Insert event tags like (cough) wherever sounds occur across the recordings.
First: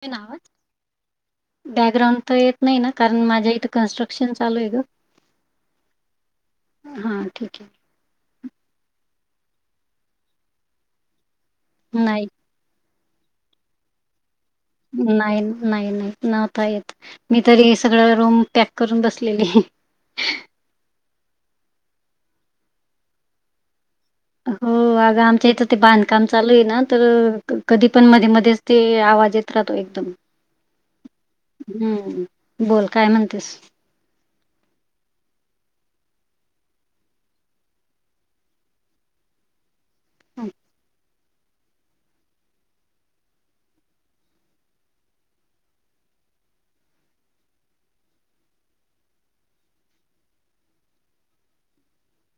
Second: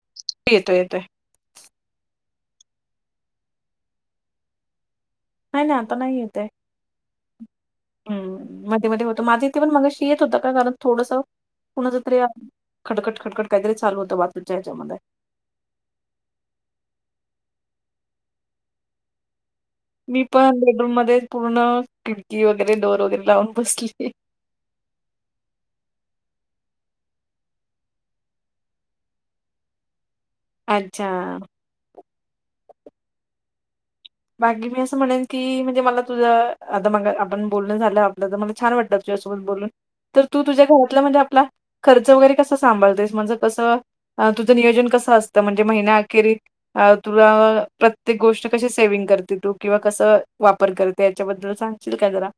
ते नावात? येतोय येतोय. बॅकग्राउंड तर येत नाही ना? कारण माझ्या इथं कन्स्ट्रक्शन चालू आहे ग. नाही नाही, आता नाही येत आहे. हां ठीक हम्म मध्ये मध्ये होत माझे. इथे पण मगाशी येत होत का कारण थोडस कुणाच आहे तरी. नाही खडखट खडकट काहीतरी चालू होत बघ. नाही नाही नाही. नव्हता येत मी तरी सगळं रूम पॅक करून बसलेली. मी पण बेडरूम मध्ये पूर्ण खिडकी वगैरे डोअर वगैरे लावून बसली. हो अग आमच्या इथं ते बांधकाम चालू आहे ना तर कधी पण मध्ये मध्येच. ते आवाज येत राहतो एकदम. अच्छा. हम्म बोल काय म्हणतेस? बाकी मी असं म्हणेन की म्हणजे मला तुझं आता मगा आपण बोलणं झालं आपलं तर मला छान वाटलं तुझ्यासोबत बोलून, तर तू तुझ्या घरातला म्हणजे आपला खर्च वगैरे कसं सांभाळतेस, म्हणजे कसं तुझं नियोजन कसं असतं म्हणजे महिन्याअखेरी अ तुला प्रत्येक गोष्ट कशी स सेविंग करते तू किंवा कसं वापर करते, याच्याबद्दल सांगशील का जरा?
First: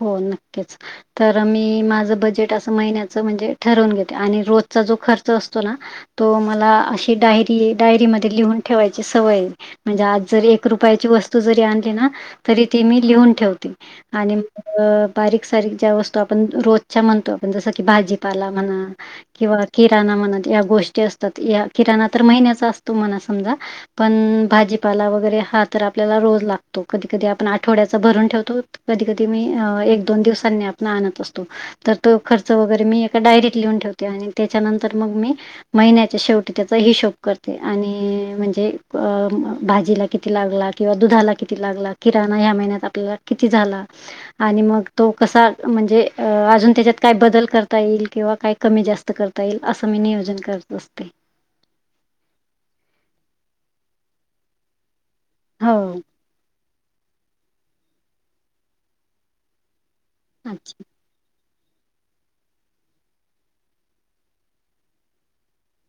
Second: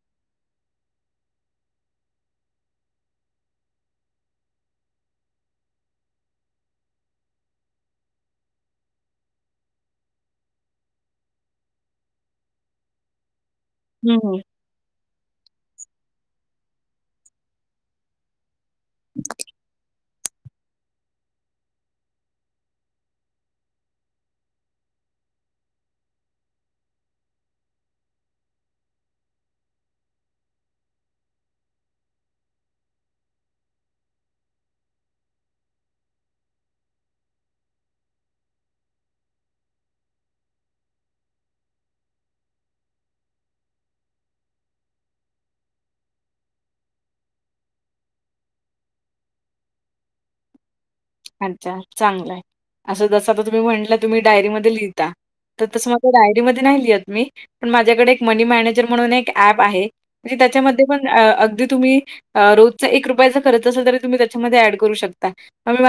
हो नक्कीच. तर मी माझं बजेट असं महिन्याच म्हणजे ठरवून घेते, आणि रोजचा जो खर्च असतो ना तो मला अशी डायरी ये डायरीमध्ये लिहून ठेवायची सवय ये. म्हणजे आज जरी एक रुपयाची वस्तू जरी आणली ना तरी ती मी लिहून ठेवते, हं. आणि अ बारीक, सारीक ज्या वस्तू आपण रोजच्या म्हणतो आपण जसं की भाजीपाला म्हणा किंवा किराणा म्हणा त या गोष्टी असतात, या किराणा तर महिन्याचा असतो म्हणा समजा. पण भाजीपाला वगैरे हा तर आपल्याला रोज लागतो, कधी -कधी आपण आठवड्याचा भरून ठेवतो. कधी -कधी मी अ एक, दोन दिवसांनी आपण आणत असतो. तर तो खर्च वगैरे मी एका डायरीत लिहून ठेवते आणि त्याच्यानंतर मगं मी महिन्याच्या शेवटी त्याचा हिशोब करते, आणि म्हणजे अं भाजीला किती लागला? किंवा दुधाला किती लागला, किराणा ह्या महिन्यात आपल्याला किती झाला आणि मग तो कसा म्हणजे अ अजून त्याच्यात काय बदल करता येईल किंवा काही कमी जास्त स्त करता येईल असं मी नियोजन करत असते. अच्छा चांगला आहे, असं जसं आता तुम्ही म्हंटलं तुम्ही डायरी मध्ये लिहिता तर तसं हो. माझ डायरीमध्ये नाही लिहत मी, पण माझ्याकडे एक मनी मॅनेजर म्हणून एक ऍप आहे. म्हणजे अच्छा. त्याच्यामध्ये पण अं अगदी तुम्ही रोजचं एक रुपयाचा करत असाल तरी, तुम्ही त्यामध्ये ऍड करू शकता.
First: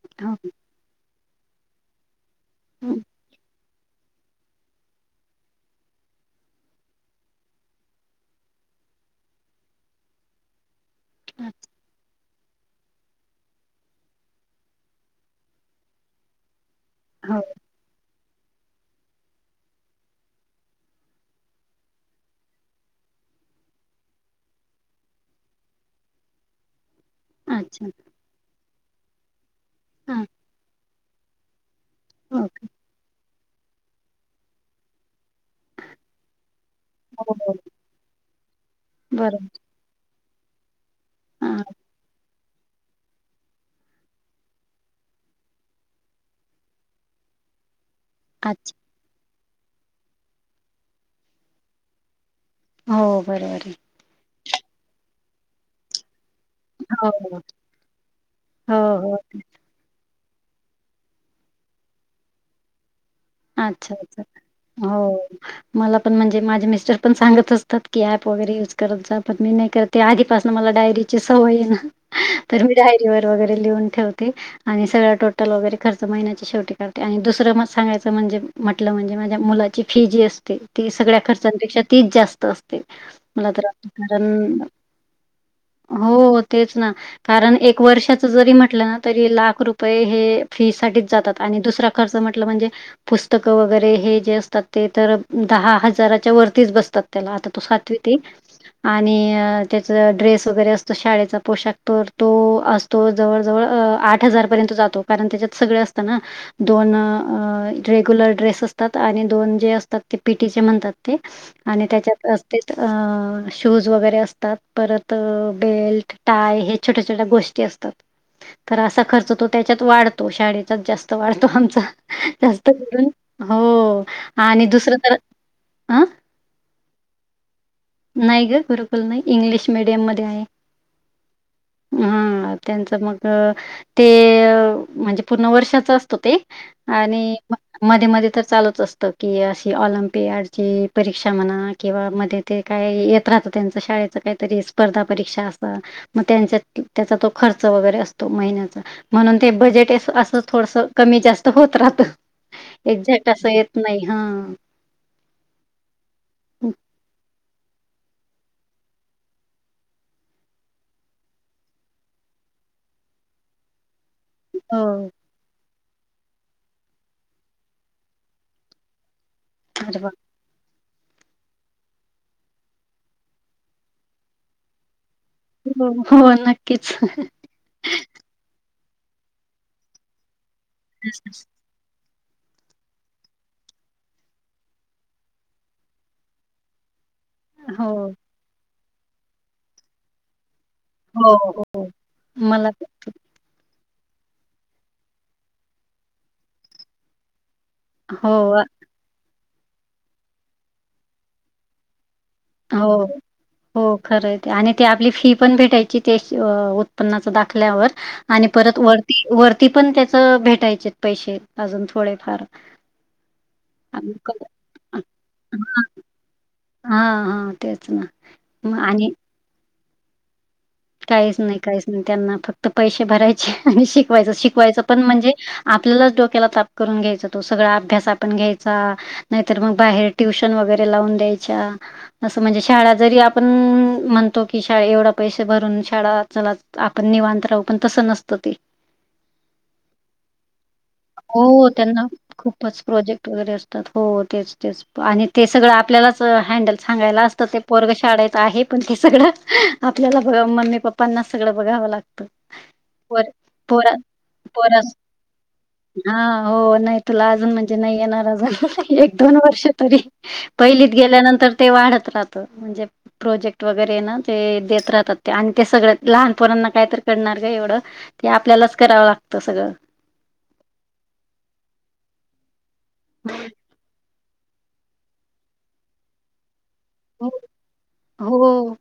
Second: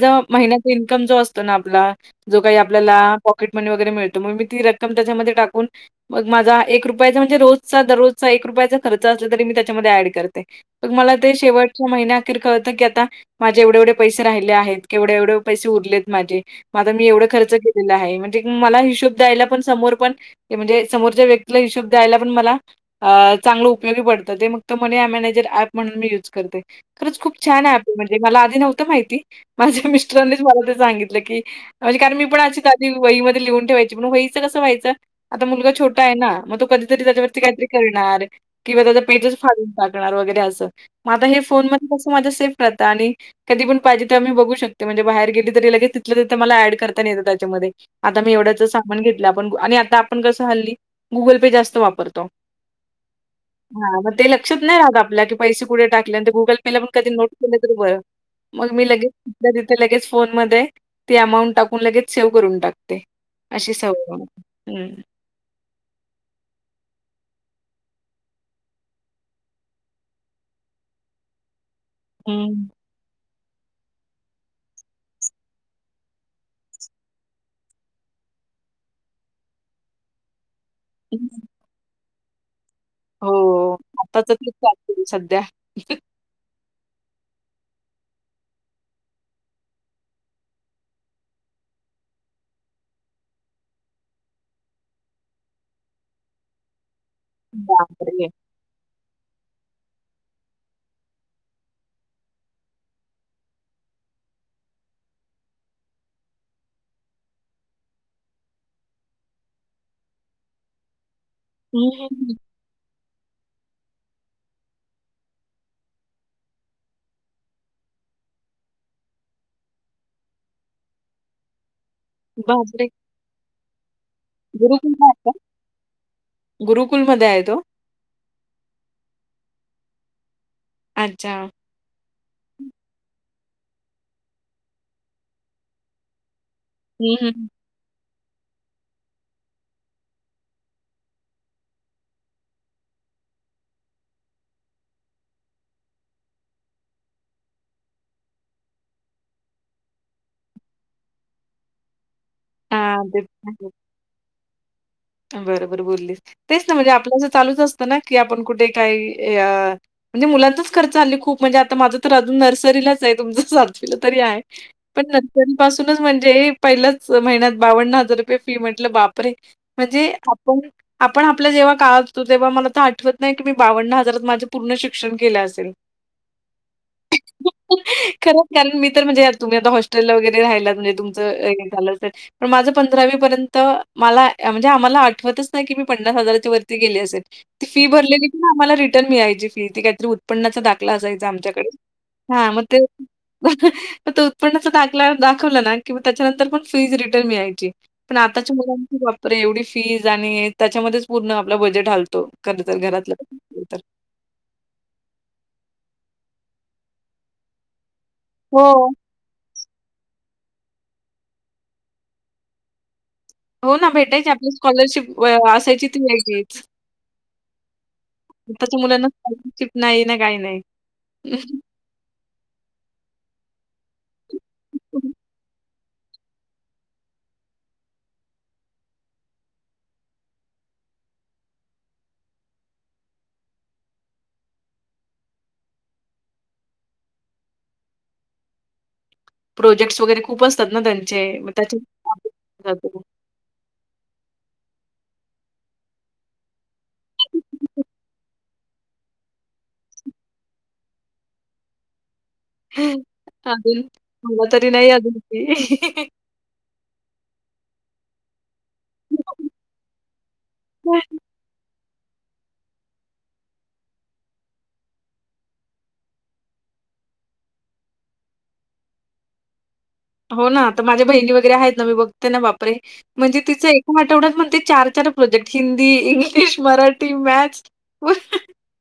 जो हो. महिन्याचा इन्कम असतो ना आपला, जो काही हं. आपल्याला पॉकिट मनी वगैरे मिळतो, मग मी ती रक्कम त्याच्यामध्ये टाकून मग माझा एक रुपयाचा म्हणजे रोजचा दररोजचा एक रुपयाचा खर्च असला, तरी मी त्याच्यामध्ये ऍड करते. मग मला ते शेवटच्या महिन्या अखेर कळतं की आता, माझे एवढे -एवढे पैसे राहिले आहेत. कि एवढे- एवढे पैसे उरलेत माझे, म आता मी एवढं हो. खर्च केलेला आहे म्हणजे मला हिशोब द्यायला पण समोर पण ते म्हणजे, समोरच्या व्यक्तीला हिशोब द्यायला पण मला अं चांगलं उपयोगी पडतं ते, मग त मनी मॅनेजर ऍप म्हणून मी युज करते. खरंच खूप छान आहे एप अच्छा. म्हणजे मला आधी नव्हतं माहिती, माझ्या हां. मिस्टरनीचं मला ते सांगितलं की म्हणजे कारण मी पण ओके. अशीच आधी वही मध्ये लिहून ठेवायचे. म वही च व्हायचं कसं व्हायचं, आता मुलगा छोटा आहे ना म ती कधी हो, त्याच्यावरती हो. काहीतरी करणार, किंवा त्याचा पेजेस् बरोबर. फाडून टाकणार वगैरे असं. म आता हे हां. फोन मध्ये कसं माझा सेफ राहतं, आणि कधी पण पाहिजे तेव्हा मी बघू शकते म्हणजे बाहेर गेली तरी लगेच तिथंल्या तिेथं मला ऍड करता येत त्याच्यामध्ये आता मी एवढ्याच अच्छा. सा म्हणून घेतलं, आपण आणि आता आपण कसं हल्ली गुगल पे जास्त वापरतो. हो बरबर आहे. हा मग ते लक्षात नाही राहत आपल्या की पैसे कुड टाकले, आणि तर गुगल पेला पण हो, कधी नोट केले तरी बरं मग मी हो, लगेच हो. तिथल्या तिथे लगेच फोन मध्ये ती अमाऊंट टाकून लगेच सेव्ह करून टाकते. अशी अच्छा- सवय आहे अच्छा मला. हं. हो. मला पण म्हणजे माझे मिस्टर पण सांगत असतात, की ऍप वगैरे युज करत जा पण मी नाही करत. ते आधीपासनं मला डायरीची सवय ये ना, तर हं, मी डायरीवर वगैरे लिहून ठेवते. आणि सगळं टोटल वगैरे खर्च महि्याची शेवटी काढते आणि दुसरं म सांगायचं म्हणजे म्हटलं म्हणजे माझ्या मुलाची फी जी असते, ती सगळ्या हं. खर्चांपेक्षा तीच जास्त असते. ते, मला तर हो. अगदी आता तर तेच कारण चालू आहे सध्या. हो तेच ना. कारण एक वर्षाच जरी म्हटलं ना, तरी लाख रुपये हे फी साठीच जातात आणि दुसरा खर्च म्हटलं म्हणजे पुस्तकं वगैरे हे जे असतात ते तर, दहा हजाराच्या वरतीच बसतात. त्याला आता तो सातवी ते बापरे! आणि त्याच ड्रेस वगैरे असतो शाळेचा पोशाख तर तो अस तो जवळजवळ आठ हजारपर्यंत जातो, कारण त्याच्यात सगळ असतं ना. दोन रेग्युलर ड्रेस असतात आणि दोन जे असतात ते पि टी चे म्हणतात ते आणि हं, हं, हं. त्याच्यात ते शूज वगैरे असतात. परत बेल्ट टाय हे छोट्या छोट्या गोष्टी असतात. तर असा खर्च तो त्याच्यात वाढतो. शाळेचाच जास्त वाढतो आमचा. (unintelligible) जास्त हो आणि दुसरं गुरुकुलला तर आहे का? अ, गुरुकुलमध्ये आहे तो? नाही ग गुरुकुल नाही. इंग्लिश मीडियम मध्ये आहे. अच्छा. हा त्यांचं मग ते म्हणजे पूर्ण वर्षाचा असत ते हं, आणि- हं. मध्ये मध्ये तर चालूच असत की, अशी ऑलिमपिडची परीक्षा म्हणा किंवा मध्ये ते काय येत राहतं, त्यांच शाळेच काहीतरी स्पर्धा परीक्षा असं मग त्यांच्या त्याचा तो खर्च वगैरे असतो महिन्याचा म्हणून ते बजेट असं थोडस कमी जास्त होत राहत. हां, ते एक्झॅक्ट असं पण आहे. येत नाही हा बरोबर बोललीस. तेच ना म्हणजे आपल्या असं चालूच असतं ना की, आपण कुठे काही अ म्हणजे मुलांचाच खर्च हल्ली खूप म्हणजे, आता माझं तर अजून नर्सरीलाच आहे. तुमचं सातवीला तरी आहे. हो. पण री पासूनच म्हणजे पहिल्याच महिन्यात बावन्न हजार रुपये फी म्हटलं, बापरे. अरे म्हणजे वाह! आपण आपण आपला जेव्हा काळ, (unintelligible) तेव्हा मला तर आठवत नाही की, मी बावन्न हजारात माझं पूर्ण शिक्षण केलं असेल. हो हो, नक्कीच. खरंच, कारण मी तर म्हणजे या तुम्ही आता हॉस्टेलला वगैरे राहायलात म्हणजे तुमच एम ए झाल, पण माझ पंधरावी पर्यंत मला म्हणजे आम्हाला आठतच नाही की, मी पन्नास हजाराच्या वरती गेली असेल. ती फी हो, भरलेली आम्हाला रिटर्न मिळायची फी, ती काहीतरी उ त्पन्नाचा दाखला असायचा हो, हो. आमच्याकडे. हा मग मला ते तो उत्पन्नाचा दाखला दाखवलं ना की, त्याच्यानंतर पण फीज रिटर्न मिळायची. पण हो, आताच्या मुलांची बापरे एवढी फीज आणि त्याच्यामध्येच पूर्ण आपला बजेट हालतो. खरं तर हो. घरातलं तर. हो, खरंय ते. आणि ते आपली फी पण भेटायची ते अं उत्पन्नाच दाखल्यावर आणि हो. परत वरती वरती पण त्याच भेटायचे पैसे अजून थोडेफार. हो ना, हां, भेटायचे. आपली स्कॉलरशिप असायची ती यायची. हां, हां, तेच ना, मग आणि (unintelligible) नाही ना, काही नाही. काहीच नाही, काहीच नाही. त्यांना फक्त पैसे भरायचे आणि शिकवायचं. शिकवायचं पण म्हणजे आपल्यालाच डोक्याला ताप करून घ्यायचा. तो सगळा अभ्यास आपण घ्यायचा. नाहीतर मग बाहेर ट्युशन वगैरे लावून द्यायच्या. असं म्हणजे, शाळा जरी आपण म्हणतो की शाळा एवढा पैश शे भरून शाळा चलात आपण निवांत राहू. पण तसं नसतं ते. प्रोजेक्ट्स वगैरे खूप असतात ना त्यांचे. म हो. त्याचे त्यांना मागे खूपच (inaudible) प्रोजेक्ट वगैरे असतात. हो तेच तेच. आणि ते सगळं आपल्यालाच हँडल सांगायला असतं. ते पोरग शाळेत आहे पण ते सगळं आपल्याला बघ मम्मी पप्पाना सगळं बघावं लागते. प पोर अजून पोरा मला तरी नाही पोरस, अजून ते. हा हो. नाही. तुला अजून म्हणजे नाही येणारा अजून. एक दोन वर्ष तरी. पहिलीत गेल्यानंतर ते वाढत राहत. म्हणजे प्रोजेक्ट वगैरे ना ते देत राहतात आणि ते सगळ्या लहान पोरांना काय तर करणार गं एवढं? ते आपल्यालाच करावं लागतं सगळं. हो ना, आता माझ्या बहिणी वगैरे आहेत ना मी बघते ना. बापरे! म्हणजे तिचं एकेक आठवड्यात म्हणते चार चार प्रोजेक्ट. हिंदी, इंग्लिश, मराठी, हो मॅथ्स. हो.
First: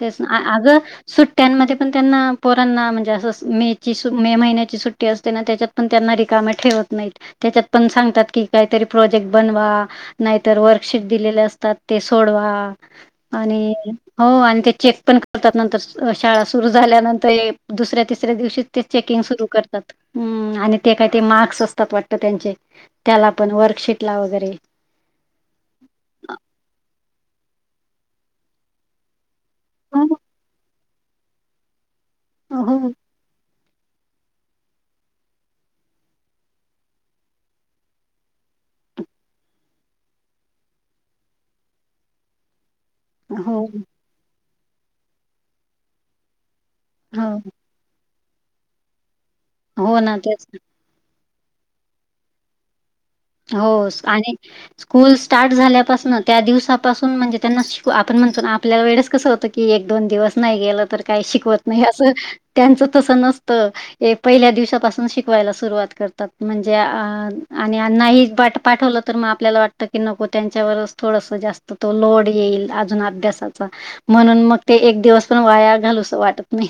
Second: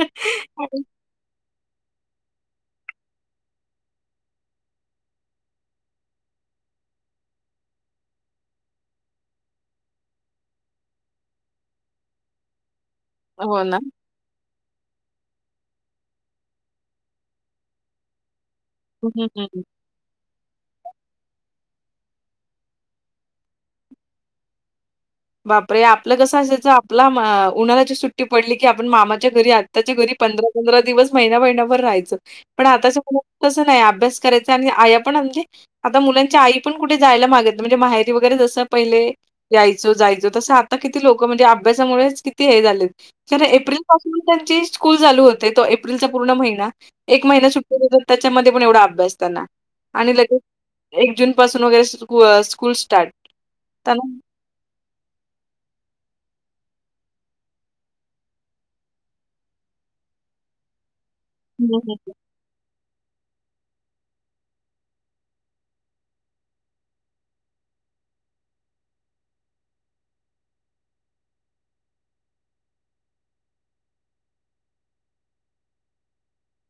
तेच ना अगं सुट्ट्यांमध्ये पण त्यांना पोरांना म्हणजे असं मे ची मे महिन्याची सुट्टी असते ना त्याच्यात पण त्यांना रिकाम ठेवत नाहीत. त्याच्यात पण सांगतात की काहीतरी प्रोजेक्ट बनवा. नाहीतर वर्कशीट दिलेले असतात, ते सोडवा. हो आणि ना. हो आणि ते चेक पण करतात नंतर. शाळा सुरू झाल्यानंतर दुसऱ्या तिसऱ्या दिवशी. ते हं, चेकिंग हं, सुरू हं. करतात. हं आणि ते काय ते मार्क्स असतात वाटत त्यांचे. त्याला पण वर्कशीटला वगैरे. बापरे! आपलं कसं असायचं आपला मा उन्हाळ्याची सुट्टी पडली की आपण मामाच्या घरी त्याच्या हो घरी पंधरा पंधरा दिवस महिना महिनाभर राहायचं. हो पण आताच्या मु तसं नाही अभ्यास करायचा. आणि आया पण अगदी आता मुलांच्या आई पण कुठे जायला मागत नाही. म्हणजे माहेरी वगैरे जसं पहिले यायच जायचं. तसं आता किती लोक म्हणजे अभ्यामुळेच किती हे झाले. त्यांना हो एप्रिल पासून त्यांची स्कूल चालू होते तो एप्रिलचा पूर्ण महिना. एक हो महिना सुट्टी देत तर त्याच्यामध्ये पण एवढा अभ्यास त्यांना हो ना आणि लगेच तेच एक जून पासून वगैरे स्कु स्कूल स्टार्ट. हो त्यांना आणि स्कूल स्टार्ट झाल्यापासन त्या दिवसापासून म्हणजे त्यांना शिक, आपण म्हणतो आपल्याला वेळेस कसं होतं कि एक दोन दिवस नाही गेलं तर काही शिकवत हं, नाही हं. असं. त्यांच तस नसत. ए पहिल्या दिवसापासन शिकवायला सुरुवात करतात. म्हणजे आ आणि त्यांनाही पाठ पाठवलं तर मग आपल्याला वाटतं की नको त्यांच्यावरच थोडंस जास्त तो लोड येईल. अजून अभ्यासाचा. म्हणून मग ते एक दिवस पण वाया घालूसं वाटत नाही.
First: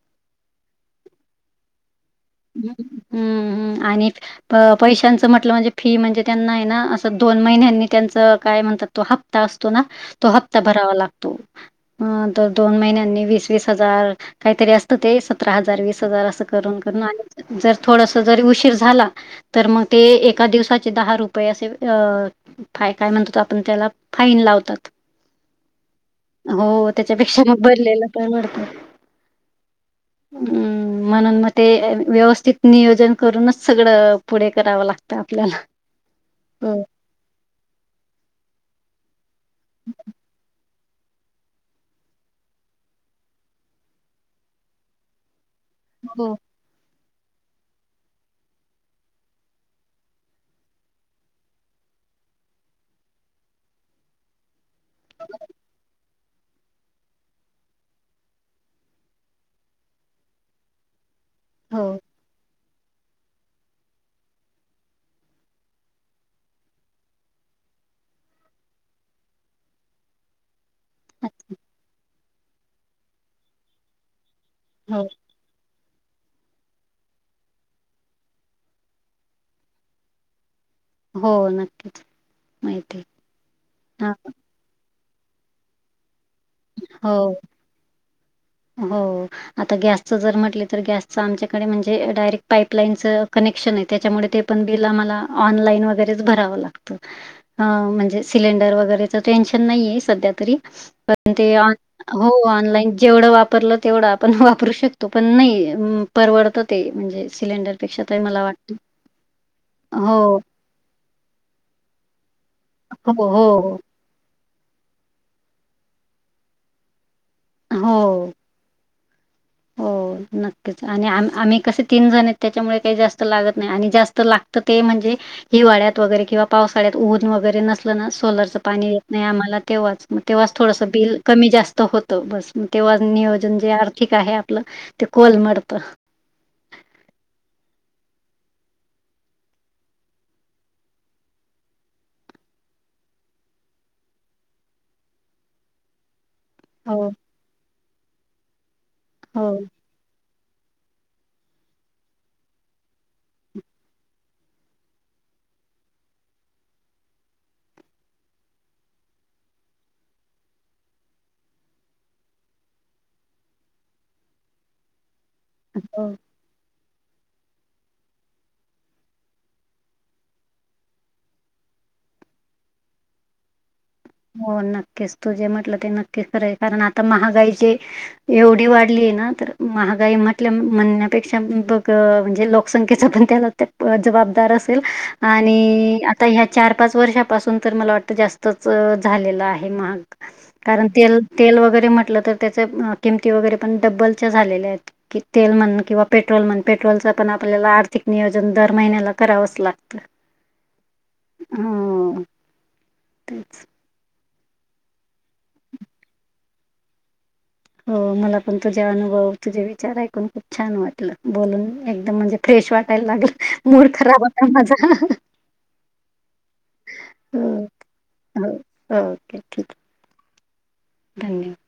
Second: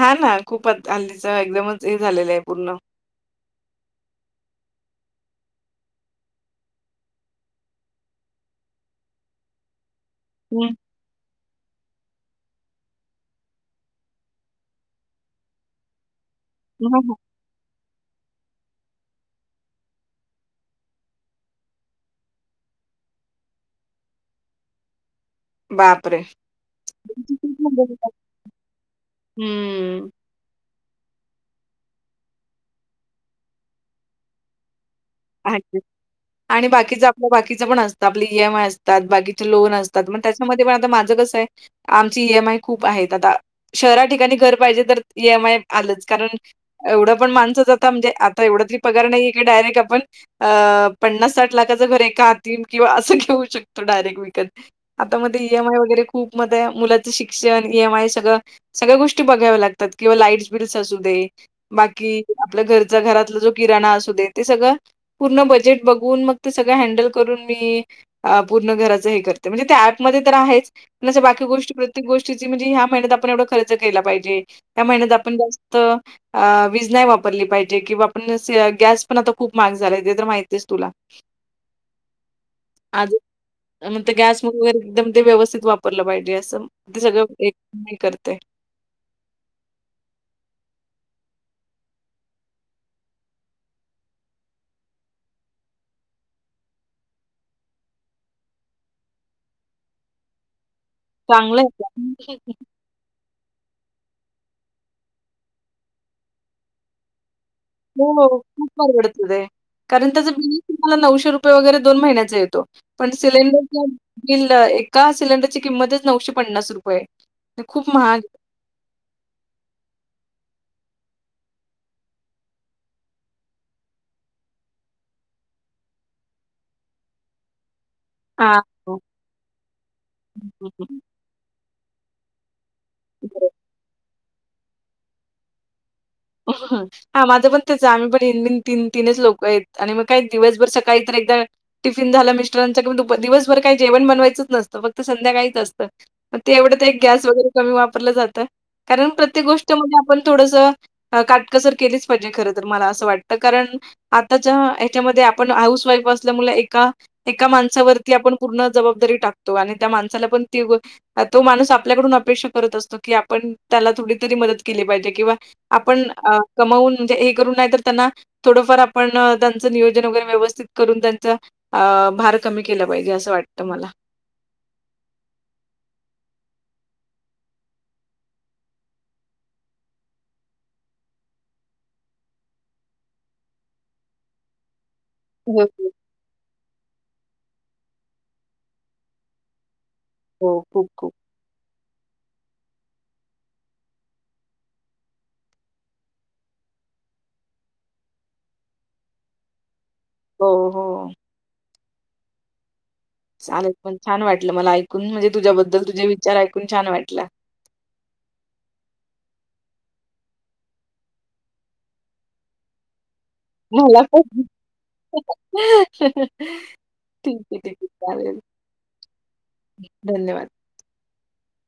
हा ना खूपच हल्लीच एकदमच हे झालेलं आहे. (inaudible) पूर्ण. हं हं आणि प पैशांचं म्हटलं म्हणजे फी म्हणजे त्यांना आहे ना, असं दोन महिन्यांनी त्यांच काय म्हणतात तो हप ता असतो ना. तो हप्ता हं. भरावा लागतो. ह तर दोन महिन्यांनी वीस वीस हजार काहीतरी असतं ते सतरा हजार, वीस हजार असं करून हां, करून हां. आणि जर थोडस जरी उशीर झाला, तर मग ते एका दिवसाचे दहा रुपये असे अ फाय काय म्हणतो आपण त्याला फाईन लावतात. बापरे! हो त्याच्यापेक्षा मग भरलेल परवडत हं. हम्म म्हणून मग ते व्यवस्थित नियोजन करूनच सगळं पुढे करावं लागत. आणि बाकीचं आपलं बाकीचं पण असतं आपलं ई एम आय असत. बाकीचे लोन असतात, मगं त्याच्यामध्ये पण आता माझं कसं आहे आमचे ई एम आय खूप आहेत, आता शहरा ठिकाणी घर पाहिजे तर ई एम आय आलंच हो कारण एवढं पण माणसंच आता म्हणजे आता एवढा तरी पगार नाही आहे का डायरेक्ट आपण अं पन्नास साठ लाखाचं घर एका हाती किंवा असं घेऊ शकतो डायरेक्ट विकत आता मध्ये ई एम आय वगैरे खूप (inaudible) मुलाचं शिक्षण ई एम आय सगळं सगळ्या गोष्टी बघाव्या लागतात किंवा लाईटस बिल्स असू दे हो बाकी आपल्या घरचा घरातलं जो किराणा असू दे ते सगळं पूर्ण बजेट बघून मग ते सगळं हँडल करून मी पूर्ण घराचं हे करते, म्हणजे त्या ऍपमध्ये तर आहेच पण बाकी गोष्टी प्रत्येक गोष्टीची म्हणजे ह्या महिन्यातआपण एवढा खर्च केला पाहिजे ह्या हो महिन्यात आपण जास्त वीज नाही वापरली पाहिजे किंवा आपण गॅस पण आता खूप महाग झाला ते तर माहिती आहे तुला, हो नक्कीच (inaudible) माहिती हां, एकदम ते व्यवस्थित वापरलं पाहिजे असं ते हो, सगळं एक (inaudible) करते. हो आता गॅसचं जर म्हटलं तर गॅसच आमच्याकडे म्हणजे डायरेक्ट पाईपलाईनचं कनेक्शन आहे त्याच्यामुळे ते पण बिल आम्हाला ऑनलाईन वगैरेच भरावं लागत. ह म्हणजे सिलेंडर वगैरेच टेन्शन नाही आहे सध्या तरी ते चांगलं ऑ आहे हो का? ऑनलाइन जेवढं वापरलं वापरलं तेवढं आपण वापरू शकतो पण नाही परवडत ते म्हणजे सिलेंडर हो खूप परवडत ते, कारण त्याचं हो, बिल तुम्हाला नऊशे रुपये वगैरे दोन महिन्याचा येतो पण हो, हो, सिलेंडरच्या बिल एका सिलेंडर ची किंमतच नऊशे पन्नास रुपये आहे खूप महाग हो. हो (unintelligible) नक्कीच आणि आम आम्ही कसे तीन जण आहेत त्याच्यामुळे, काही जास्त लागत नाही आणि जास्त लागतं ते म्हणजे हिवाळ्यात वगैरे किंवा पावसाळ्यात ऊन वगैरे नसल ना सोलरचं हां. पाणी हो. येत नाही आम्हाला तेव्हाच मग हं, तेव्हाच हं, थोडंसं हं. बिल कमी जास्त होत. बस मग तेव्हा नियोजन जे आर्थिक आहे आपलं ते कोलमडत हो हा माझं पण तेच आम्ही पण इनमिन तीन तीनच लोक आहेत आणि मग काय दिवसभर सकाळी तर एकदा टिफिन झाला मिस्टरांचा की दुपार, दिवसभर काही जेवण बनवायचंच नसतं फक्त संध्याकाळीच असतं. मग ते एवढं ते एक हो, गॅस वगैरे कमी वापरलं जातं, कारण प्रत्येक हो, गोष्टमध्ये आपण थोडसं काटकसर केलीच पाहिजे खरंतर, मला असं वाटतं कारण आताच्या ह्याच्यामध्ये आपण हाऊस वाईफ असल्यामुले एका एका माणसावरती आपण पूर्ण जबाबदारी टाकतो, आणि त्या माणसाला पण ती गो तो माणूस आपल्याकडून अपेक्षा करत असतो की आपण त्याला थोडी तरी मदत केली पाहिजे किंवा आपण हो. अ कमावून म्हणजे, हे करून नाही तर त्यांना थोडंफार आपण त्यांचं नियोजन वगैरे व्यवस्थित करून त्यांच्या भार कमी केला पाहिजे असं वाटतं मला हो नक्कीच तू जे म्हटलं ते नक्कीच खरं ए कारण आता महागाईचे एवढी वाढलीय ना तर महागाई म्हटल्या म्हणण्यापेक्षा बघ म्हणजे लोक संख्येचा पण त्या बाबतीत जबाबदार असेल हो, हो. आणि आता ह्या चार पाच वर्षापासून, तर मला वाटतं जास्तच अ झालेलं आहे महाग हो. कारण खूप, खूप. तेल, तेल वगैरे म्हटलं तर त्याच्या किंमती वगैरे पण डब्बलच्या झालेल्या हेत कि तेल म्हण किंवा पेट्रोल म्हण पेट्रोलच पण आपल्याला आर्थिक नियोजन दर महिन्याला करावंच लागत. हो हो. हूं. चालेल पण छान वाटलं मला ऐकून म्हणजे तुझ्याबद्दल तुझे विचार ऐकून छान वाटलं. हो मला पण तुझे अनुभव तुझे विचार ऐकून खूप छान वाटलं बोलून एकदम म्हणजे फ्रेश वाटायला लागलं. मूड मला खराब पण होता माझा ठीक हो ए, ठीक ए, चालेल हो ओके ठीक आहे धन्यवाद. धन्यवाद.